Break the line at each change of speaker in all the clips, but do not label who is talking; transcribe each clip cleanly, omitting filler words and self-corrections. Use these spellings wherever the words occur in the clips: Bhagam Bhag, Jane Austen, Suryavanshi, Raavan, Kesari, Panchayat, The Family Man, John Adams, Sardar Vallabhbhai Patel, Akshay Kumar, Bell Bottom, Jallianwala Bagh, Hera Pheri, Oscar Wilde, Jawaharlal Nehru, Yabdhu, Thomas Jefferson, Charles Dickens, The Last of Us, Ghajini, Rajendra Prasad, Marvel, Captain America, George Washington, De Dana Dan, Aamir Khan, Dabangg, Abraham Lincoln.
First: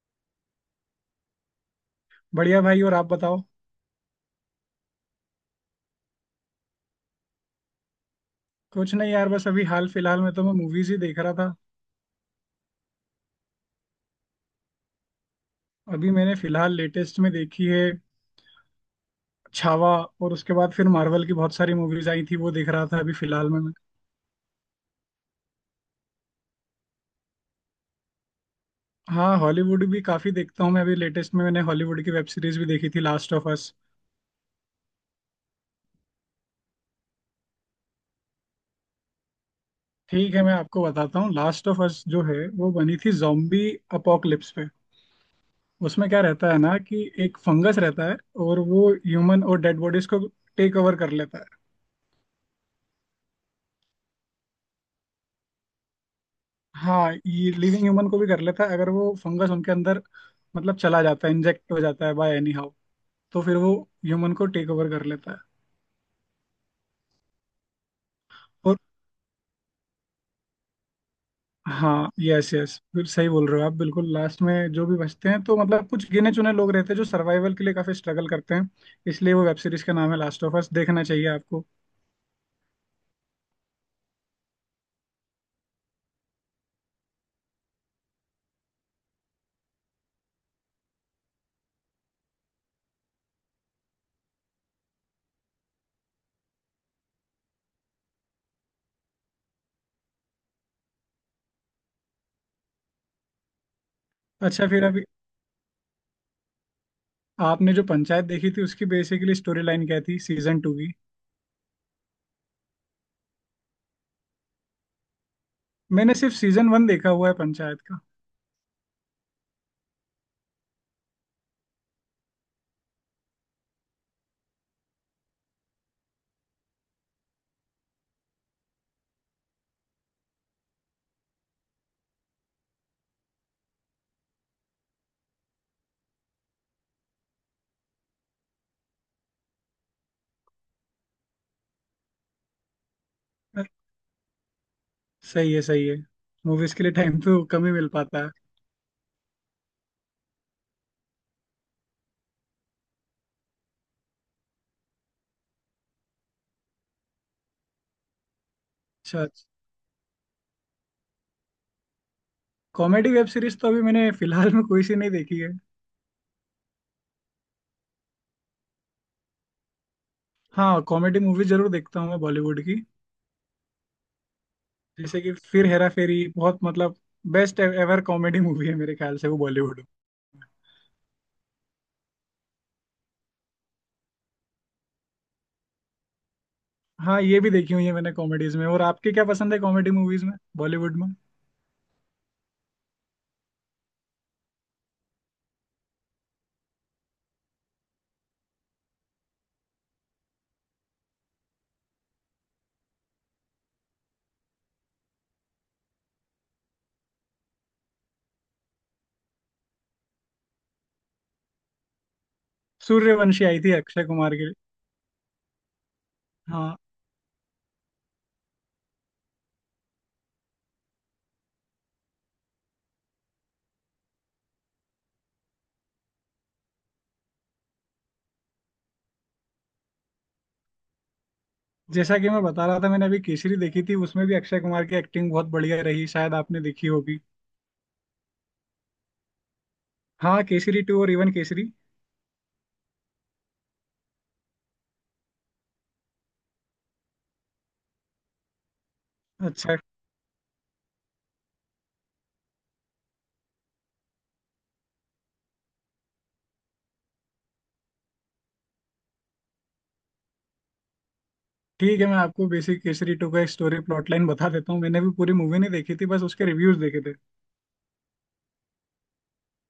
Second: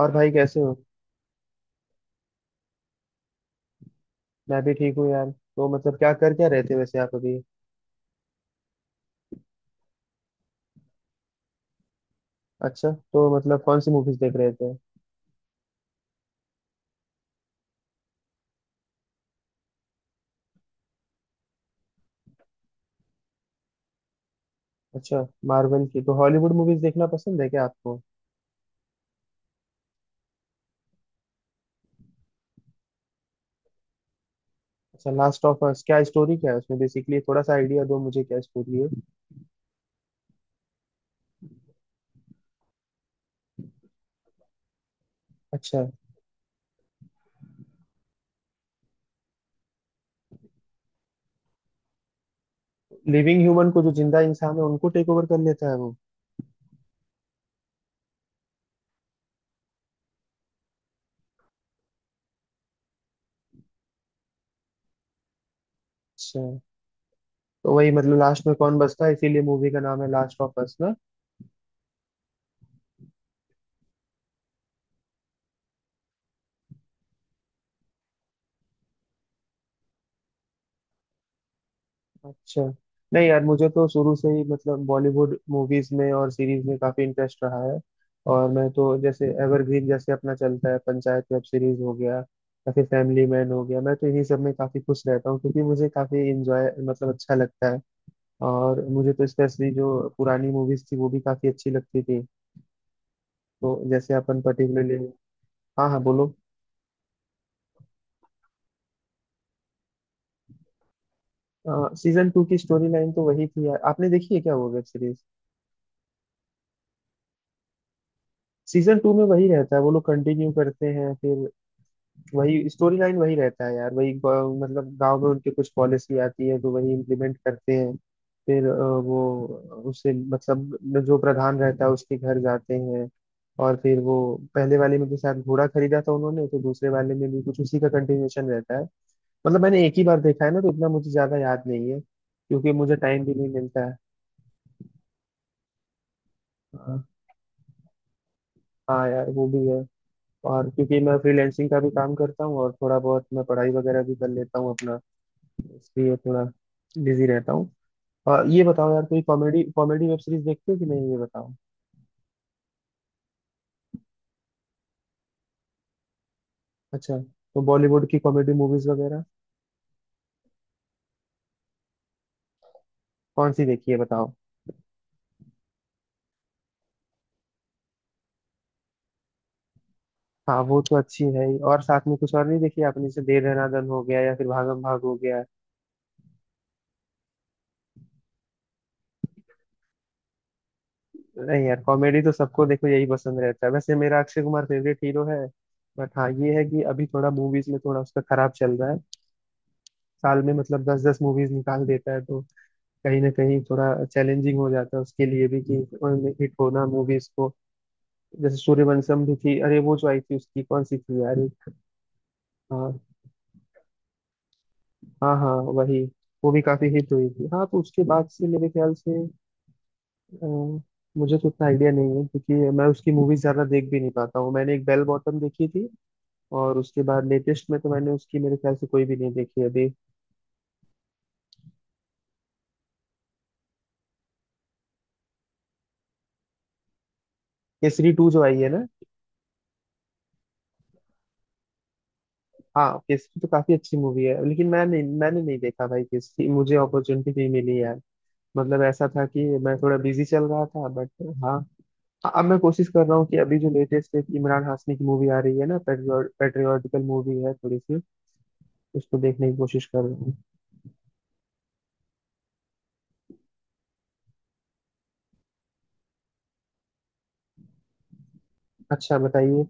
और भाई कैसे हो?
बढ़िया भाई। और आप बताओ।
मैं भी ठीक हूँ यार। तो मतलब क्या रहे थे वैसे आप अभी?
कुछ नहीं यार, बस अभी हाल फिलहाल में तो मैं मूवीज ही देख रहा था।
अच्छा, तो मतलब कौन सी मूवीज देख रहे थे?
अभी मैंने फिलहाल लेटेस्ट में देखी है छावा। और उसके बाद फिर मार्वल की बहुत सारी मूवीज आई थी वो देख रहा था अभी फिलहाल में मैं।
अच्छा। मार्वल की तो हॉलीवुड मूवीज देखना पसंद है क्या आपको?
हाँ, हॉलीवुड भी काफी देखता हूँ मैं। अभी लेटेस्ट में मैंने हॉलीवुड की वेब सीरीज भी देखी थी, लास्ट ऑफ अस।
अच्छा। लास्ट ऑफ अस क्या स्टोरी, क्या है उसमें बेसिकली? थोड़ा सा आइडिया दो मुझे क्या स्टोरी है।
ठीक है मैं आपको बताता हूँ। लास्ट ऑफ अस जो है वो बनी थी जॉम्बी अपोकलिप्स पे।
अच्छा।
उसमें क्या रहता है ना कि एक फंगस रहता है, और वो ह्यूमन और डेड बॉडीज को टेक ओवर कर लेता है।
लिविंग ह्यूमन को, जो जिंदा इंसान है उनको टेक ओवर कर लेता है वो?
हाँ, ये लिविंग ह्यूमन को भी कर लेता है अगर वो फंगस उनके अंदर मतलब चला जाता है, इंजेक्ट हो जाता है बाय एनी हाउ। तो फिर वो ह्यूमन को टेक ओवर कर लेता है।
अच्छा। तो वही मतलब लास्ट में
और
कौन बचता है, इसीलिए मूवी का नाम है लास्ट ऑफ अस ना।
हाँ, यस यस, फिर सही बोल रहे हो आप बिल्कुल। लास्ट में जो भी बचते हैं तो मतलब कुछ गिने चुने लोग रहते हैं जो सर्वाइवल के लिए काफी स्ट्रगल करते हैं। इसलिए वो वेब सीरीज का नाम है लास्ट ऑफ अस। देखना चाहिए आपको।
अच्छा। नहीं यार, मुझे तो शुरू से ही मतलब बॉलीवुड मूवीज में और सीरीज में काफी इंटरेस्ट रहा है। और मैं तो जैसे एवरग्रीन जैसे अपना चलता है, पंचायत वेब सीरीज हो गया या फिर फैमिली मैन हो गया, मैं तो इन्हीं सब में काफी खुश रहता हूँ क्योंकि मुझे काफी इंजॉय मतलब अच्छा लगता है। और मुझे तो स्पेशली जो पुरानी मूवीज थी वो भी काफी अच्छी लगती थी। तो जैसे अपन
अच्छा, फिर
पर्टिकुलरली।
अभी
हाँ हाँ, बोलो।
आपने जो पंचायत देखी थी उसकी बेसिकली स्टोरी लाइन क्या थी सीजन टू की?
सीजन टू की स्टोरी लाइन तो वही थी यार, आपने देखी है क्या वो वेब सीरीज?
मैंने सिर्फ सीजन वन देखा हुआ है पंचायत का।
सीजन टू में वही रहता है, वो लोग कंटिन्यू करते हैं फिर। वही स्टोरी लाइन वही रहता है यार। वही मतलब गांव में उनके कुछ पॉलिसी आती है तो वही इम्प्लीमेंट करते हैं। फिर वो उसे मतलब जो प्रधान रहता है उसके घर जाते हैं। और फिर वो पहले वाले में के साथ घोड़ा खरीदा था उन्होंने, तो दूसरे वाले में भी कुछ उसी का कंटिन्यूएशन रहता है। मतलब मैंने एक ही बार देखा है ना तो इतना मुझे ज्यादा याद नहीं है क्योंकि मुझे टाइम भी नहीं मिलता है।
सही है सही है, मूवीज के लिए
हाँ।
टाइम तो कम ही मिल पाता है।
हाँ यार वो भी है। और क्योंकि मैं फ्रीलैंसिंग का भी काम करता हूँ और थोड़ा बहुत मैं पढ़ाई वगैरह भी कर लेता हूँ अपना, इसलिए थोड़ा बिजी रहता हूँ। और ये बताओ यार, कोई
अच्छा,
कॉमेडी कॉमेडी वेब सीरीज देखते हो कि नहीं ये बताओ।
कॉमेडी वेब सीरीज तो अभी मैंने फिलहाल में कोई सी नहीं देखी है।
अच्छा। तो बॉलीवुड की कॉमेडी मूवीज वगैरह?
हाँ, कॉमेडी मूवी जरूर देखता हूँ मैं बॉलीवुड की।
कौन सी देखी है बताओ।
जैसे कि फिर हेरा फेरी, बहुत मतलब बेस्ट एवर कॉमेडी मूवी है मेरे ख्याल से वो बॉलीवुड में।
हाँ वो तो अच्छी है ही। और साथ में कुछ और नहीं देखी आपने? जैसे दे दना दन हो गया या फिर भागम भाग हो गया।
हाँ ये भी देखी हुई है मैंने कॉमेडीज में। और आपके क्या पसंद है कॉमेडी मूवीज में बॉलीवुड में?
नहीं यार, कॉमेडी तो सबको देखो यही पसंद रहता है। वैसे मेरा अक्षय कुमार फेवरेट हीरो है। बट हाँ ये है कि अभी थोड़ा मूवीज में थोड़ा उसका खराब चल रहा है। साल में मतलब दस दस मूवीज निकाल देता है तो कहीं ना कहीं थोड़ा चैलेंजिंग हो जाता है उसके लिए भी कि हिट होना मूवीज को। जैसे सूर्यवंशम भी थी। अरे वो जो आई थी उसकी कौन सी थी यार, हाँ।
सूर्यवंशी आई थी अक्षय कुमार की।
हाँ हाँ वही। वो भी
हाँ,
काफी हिट हुई थी, हाँ। तो उसके बाद से मेरे ख्याल से अ, मुझे तो उतना आइडिया नहीं है क्योंकि मैं उसकी मूवीज ज्यादा देख भी नहीं पाता हूँ। मैंने एक बेल बॉटम देखी थी, और उसके बाद लेटेस्ट में तो मैंने उसकी मेरे ख्याल से कोई भी नहीं देखी अभी।
जैसा कि मैं बता रहा था, मैंने अभी केसरी देखी थी, उसमें भी अक्षय कुमार की एक्टिंग बहुत बढ़िया रही। शायद आपने देखी होगी।
केसरी टू जो आई है ना।
हाँ, केसरी टू और इवन केसरी।
हाँ, केसरी तो काफी अच्छी मूवी है, लेकिन मैंने नहीं देखा भाई। केसरी मुझे अपॉर्चुनिटी नहीं मिली यार। मतलब ऐसा था कि मैं
अच्छा,
थोड़ा बिजी चल रहा था बट। हाँ। अब मैं कोशिश कर रहा हूँ कि अभी जो लेटेस्ट एक इमरान हाशमी की मूवी आ रही है ना, पेट्रियोटिकल मूवी है थोड़ी सी, उसको देखने की कोशिश कर रहा हूँ।
ठीक है मैं आपको बेसिक केसरी टू का एक स्टोरी प्लॉट लाइन बता देता हूँ। मैंने भी पूरी मूवी नहीं देखी थी, बस उसके रिव्यूज देखे थे।
अच्छा बताइए।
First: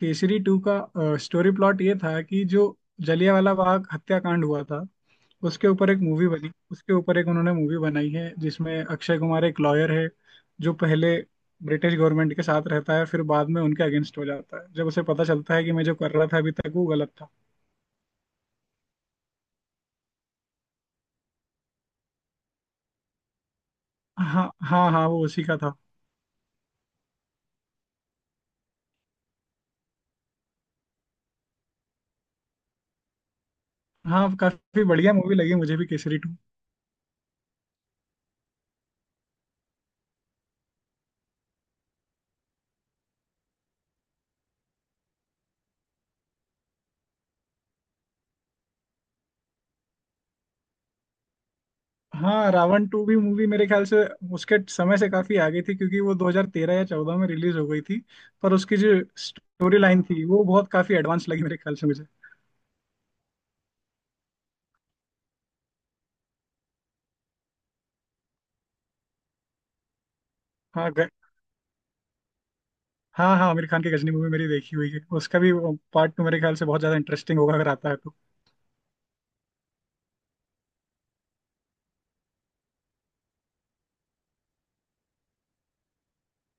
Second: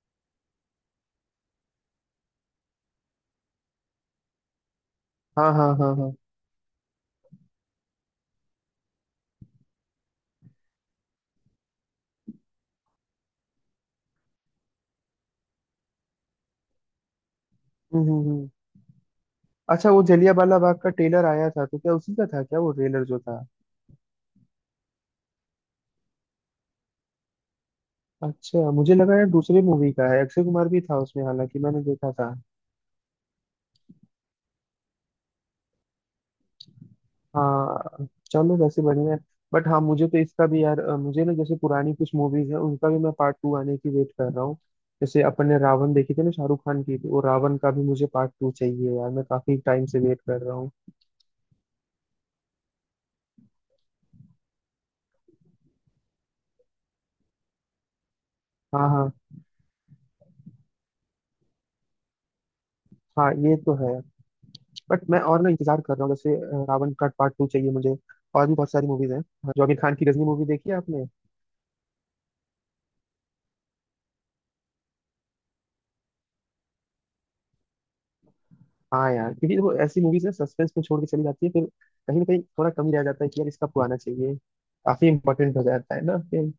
केसरी टू का स्टोरी प्लॉट ये था कि जो जलियांवाला बाग हत्याकांड हुआ था
हाँ हाँ
उसके ऊपर
हाँ
एक
हाँ।
मूवी बनी। उसके ऊपर एक उन्होंने मूवी बनाई है जिसमें अक्षय कुमार एक लॉयर है, जो पहले ब्रिटिश गवर्नमेंट के साथ रहता है, फिर बाद में उनके अगेंस्ट हो जाता है जब उसे पता चलता है कि मैं जो कर रहा था अभी तक वो गलत था।
हम्म हम्म हम्म। अच्छा। वो जलियांवाला बाग का ट्रेलर आया था तो क्या उसी का था क्या वो ट्रेलर जो था?
हाँ हाँ हाँ, वो उसी का था।
अच्छा। मुझे लगा यार दूसरे मूवी का है, अक्षय कुमार भी था उसमें हालांकि मैंने देखा था।
हाँ, काफी बढ़िया मूवी लगी मुझे भी केसरी टू।
हाँ। चलो, वैसे बढ़िया है। बट हाँ मुझे तो इसका भी यार मुझे ना, जैसे पुरानी कुछ मूवीज हैं उनका भी मैं पार्ट टू आने की वेट कर रहा हूँ। जैसे अपन ने रावण देखी थी ना शाहरुख खान की, तो वो रावण का भी मुझे पार्ट टू चाहिए यार। मैं काफी टाइम से वेट कर रहा हूँ।
हाँ, रावण टू भी मूवी मेरे ख्याल से उसके समय से काफी आगे थी, क्योंकि वो 2013 या 14 में रिलीज हो गई थी। पर उसकी
हाँ
जो
हाँ।
स्टोरी लाइन थी वो बहुत काफी एडवांस लगी मेरे ख्याल से मुझे।
हाँ ये तो है। बट मैं और ना इंतजार कर रहा हूँ, जैसे रावण का पार्ट टू चाहिए मुझे। और भी बहुत सारी मूवीज हैं। हाँ, जो आमिर खान की गजनी मूवी, देखी है
हाँ
आपने?
हाँ हाँ, आमिर खान की गजनी मूवी मेरी देखी हुई है। उसका भी पार्ट टू मेरे ख्याल से बहुत ज्यादा इंटरेस्टिंग होगा अगर आता है तो।
हाँ यार, क्योंकि वो ऐसी मूवीज ना सस्पेंस में छोड़ के चली जाती है फिर कहीं ना कहीं थोड़ा कमी रह जाता है कि यार इसका पुराना चाहिए। काफी इंपॉर्टेंट हो जाता है ना फिर।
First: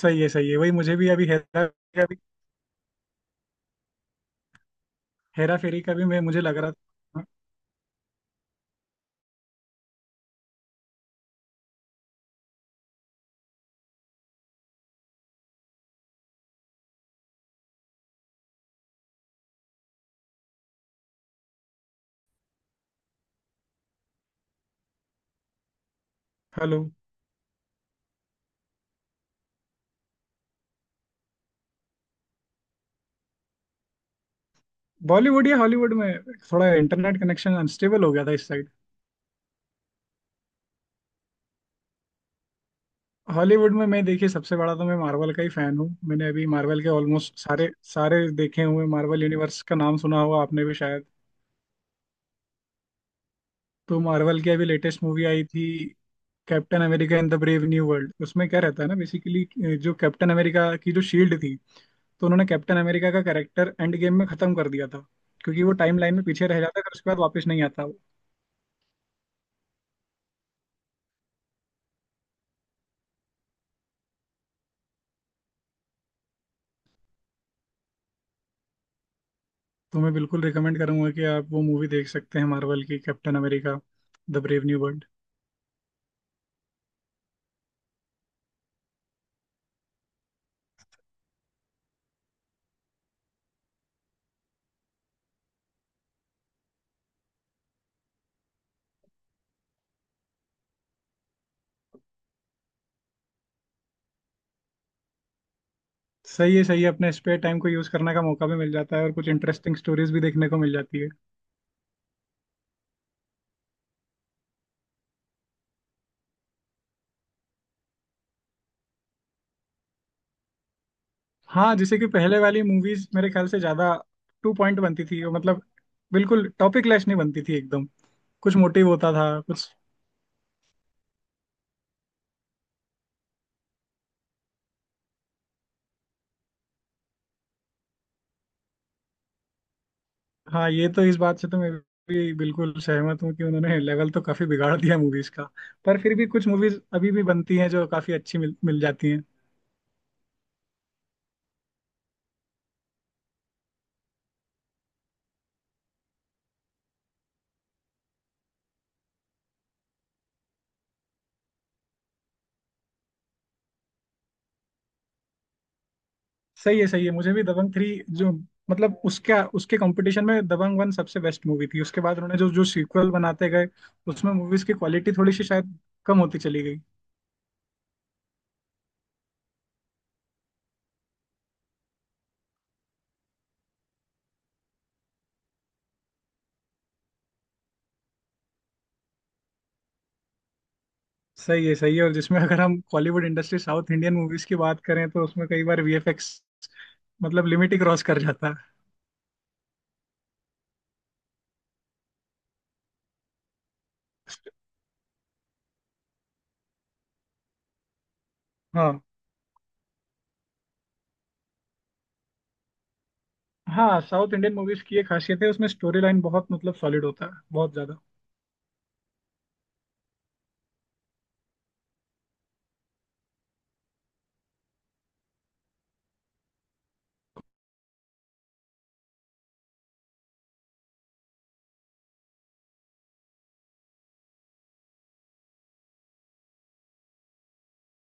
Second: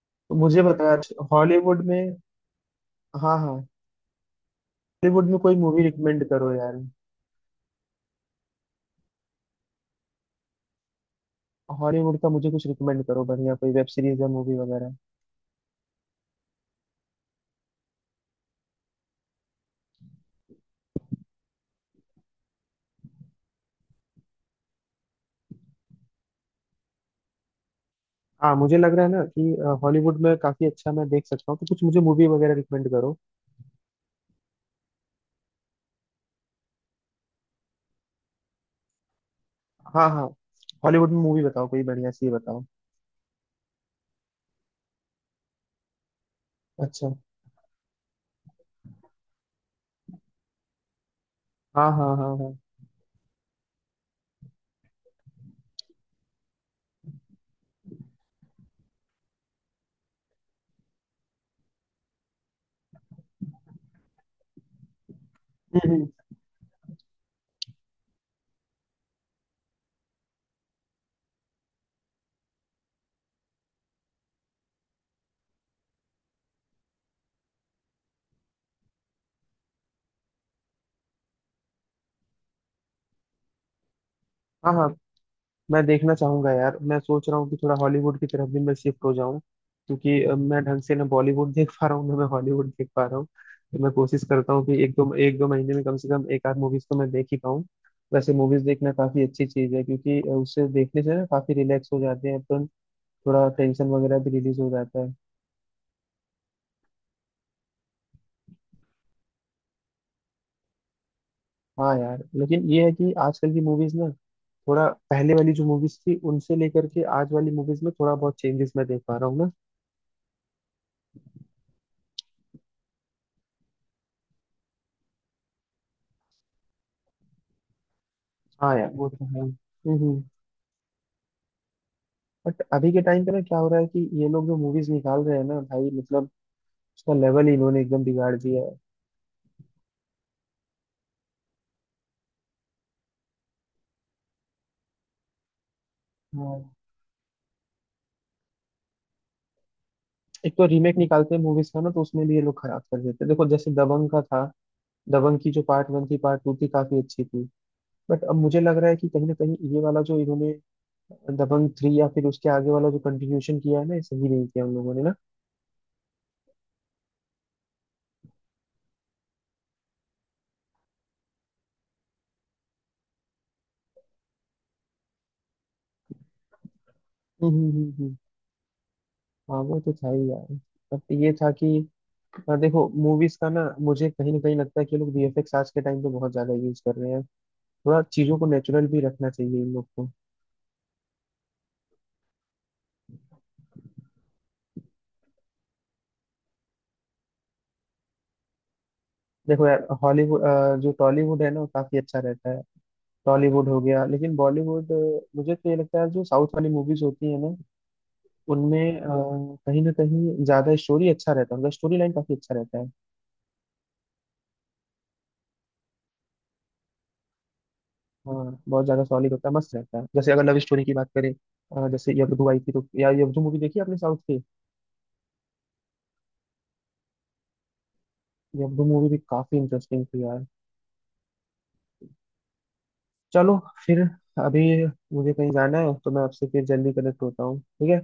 सही है
तो
सही है,
मुझे
वही
बता
मुझे भी अभी हेरा
हॉलीवुड
का
में।
भी,
हाँ हाँ। हॉलीवुड में कोई
हेरा फेरी
मूवी
का भी मैं
रिकमेंड
मुझे
करो
लग रहा
यार।
था। हाँ,
हॉलीवुड का मुझे कुछ रिकमेंड करो बढ़िया, कोई वेब सीरीज या मूवी वगैरह।
हेलो,
हाँ मुझे लग रहा है ना कि हॉलीवुड में काफी अच्छा मैं देख सकता हूँ, तो कुछ मुझे मूवी वगैरह रिकमेंड करो।
बॉलीवुड या हॉलीवुड में? थोड़ा इंटरनेट कनेक्शन अनस्टेबल हो गया था इस।
हाँ हाँ। हॉलीवुड में मूवी बताओ, कोई बढ़िया सी बताओ।
हॉलीवुड में मैं देखिए सबसे बड़ा तो मैं मार्वल का ही फैन हूँ। मैंने अभी मार्वल के
अच्छा।
ऑलमोस्ट सारे सारे देखे हुए। मार्वल यूनिवर्स का नाम सुना होगा आपने भी शायद।
हाँ हाँ हाँ हाँ।
तो मार्वल की अभी लेटेस्ट मूवी आई थी, captain America in the brave new world. उसमें क्या रहता है ना बेसिकली, जो कैप्टन अमेरिका की जो शील्ड थी, तो उन्होंने कैप्टन अमेरिका का कैरेक्टर एंड गेम में खत्म कर दिया था क्योंकि वो टाइम
हम्म।
लाइन में पीछे रह जाता है, फिर उसके बाद वापस नहीं आता वो। तो मैं बिल्कुल रिकमेंड करूंगा कि आप वो मूवी देख सकते हैं, मार्वल की कैप्टन अमेरिका द ब्रेव
हाँ
न्यू
हाँ।
वर्ल्ड।
मैं देखना चाहूंगा यार। मैं सोच रहा हूँ कि थोड़ा हॉलीवुड की तरफ भी मैं शिफ्ट हो जाऊं, क्योंकि मैं ढंग से ना बॉलीवुड देख पा रहा हूँ ना मैं हॉलीवुड देख पा रहा हूँ। तो मैं कोशिश करता हूँ कि एक दो महीने में कम से कम एक आध मूवीज तो मैं देख ही पाऊँ। वैसे मूवीज देखना काफी अच्छी चीज है, क्योंकि उससे देखने से ना काफी रिलैक्स हो जाते हैं अपन। थोड़ा टेंशन वगैरह भी रिलीज हो जाता है।
सही है सही है, अपने स्पेयर टाइम को यूज करने का मौका भी मिल जाता है और कुछ इंटरेस्टिंग स्टोरीज भी देखने को मिल जाती है।
हाँ यार, लेकिन ये है कि आजकल की मूवीज ना, थोड़ा पहले वाली जो मूवीज थी उनसे लेकर के आज वाली मूवीज में थोड़ा बहुत चेंजेस मैं देख पा रहा हूँ ना।
हाँ, जैसे कि पहले वाली मूवीज मेरे ख्याल से ज्यादा टू पॉइंट बनती थी वो, मतलब बिल्कुल टॉपिक लेस नहीं बनती थी एकदम, कुछ
हाँ
मोटिव
यार वो
होता
तो
था
है।
कुछ।
बट अभी के टाइम पे ना क्या हो रहा है कि ये लोग जो मूवीज निकाल रहे हैं ना भाई, मतलब उसका लेवल ही इन्होंने एकदम बिगाड़ दिया है।
हाँ, ये तो इस बात से तो मैं भी बिल्कुल सहमत हूँ कि उन्होंने लेवल तो काफी बिगाड़ दिया मूवीज का। पर फिर भी कुछ
हाँ।
मूवीज अभी भी बनती हैं जो काफी अच्छी मिल जाती हैं।
एक तो रीमेक निकालते हैं मूवीज का ना, तो उसमें भी ये लोग खराब कर देते हैं। देखो जैसे दबंग का था, दबंग की जो पार्ट वन थी पार्ट टू थी काफी अच्छी थी। बट अब मुझे लग रहा है कि कहीं ना कहीं ये वाला जो इन्होंने दबंग थ्री या फिर उसके आगे वाला जो कंटिन्यूशन किया है ना, ये सही नहीं किया उन लोगों ने ना।
सही है सही है, मुझे भी दबंग थ्री जो मतलब उसका, उसके कंपटीशन में दबंग वन सबसे बेस्ट मूवी थी। उसके बाद उन्होंने जो जो सीक्वल बनाते गए उसमें मूवीज की क्वालिटी थोड़ी सी शायद कम होती चली गई।
हम्म हम्म हम्म, हम्म। हाँ वो तो था ही यार। बट ये था कि देखो मूवीज का ना, मुझे कहीं ना कहीं लगता है कि ये लोग VFX आज के टाइम पे बहुत ज्यादा यूज कर रहे हैं। थोड़ा चीजों को नेचुरल भी रखना चाहिए इन लोग को।
सही है सही है, और जिसमें अगर हम Bollywood industry south Indian movies की बात करें तो उसमें कई बार वीएफएक्स मतलब लिमिट ही क्रॉस कर जाता है।
देखो यार, हॉलीवुड, जो टॉलीवुड है ना वो काफी अच्छा रहता है। टॉलीवुड हो गया, लेकिन बॉलीवुड मुझे तो ये लगता है जो साउथ वाली मूवीज होती है ना उनमें
हाँ
कहीं ना कहीं ज्यादा स्टोरी अच्छा रहता है, उनका स्टोरी लाइन काफी अच्छा रहता है।
हाँ, साउथ इंडियन मूवीज की एक खासियत है, उसमें स्टोरी लाइन बहुत मतलब सॉलिड होता है, बहुत ज्यादा।
हाँ बहुत ज्यादा सॉलिड होता है, मस्त रहता है। जैसे अगर लव स्टोरी की बात करें जैसे यब्दू आई थी, तो यार यब्दू मूवी देखी आपने साउथ की? यब्दू मूवी भी काफी इंटरेस्टिंग थी यार। चलो फिर, अभी मुझे कहीं जाना है तो मैं आपसे फिर जल्दी कनेक्ट होता हूँ, ठीक है?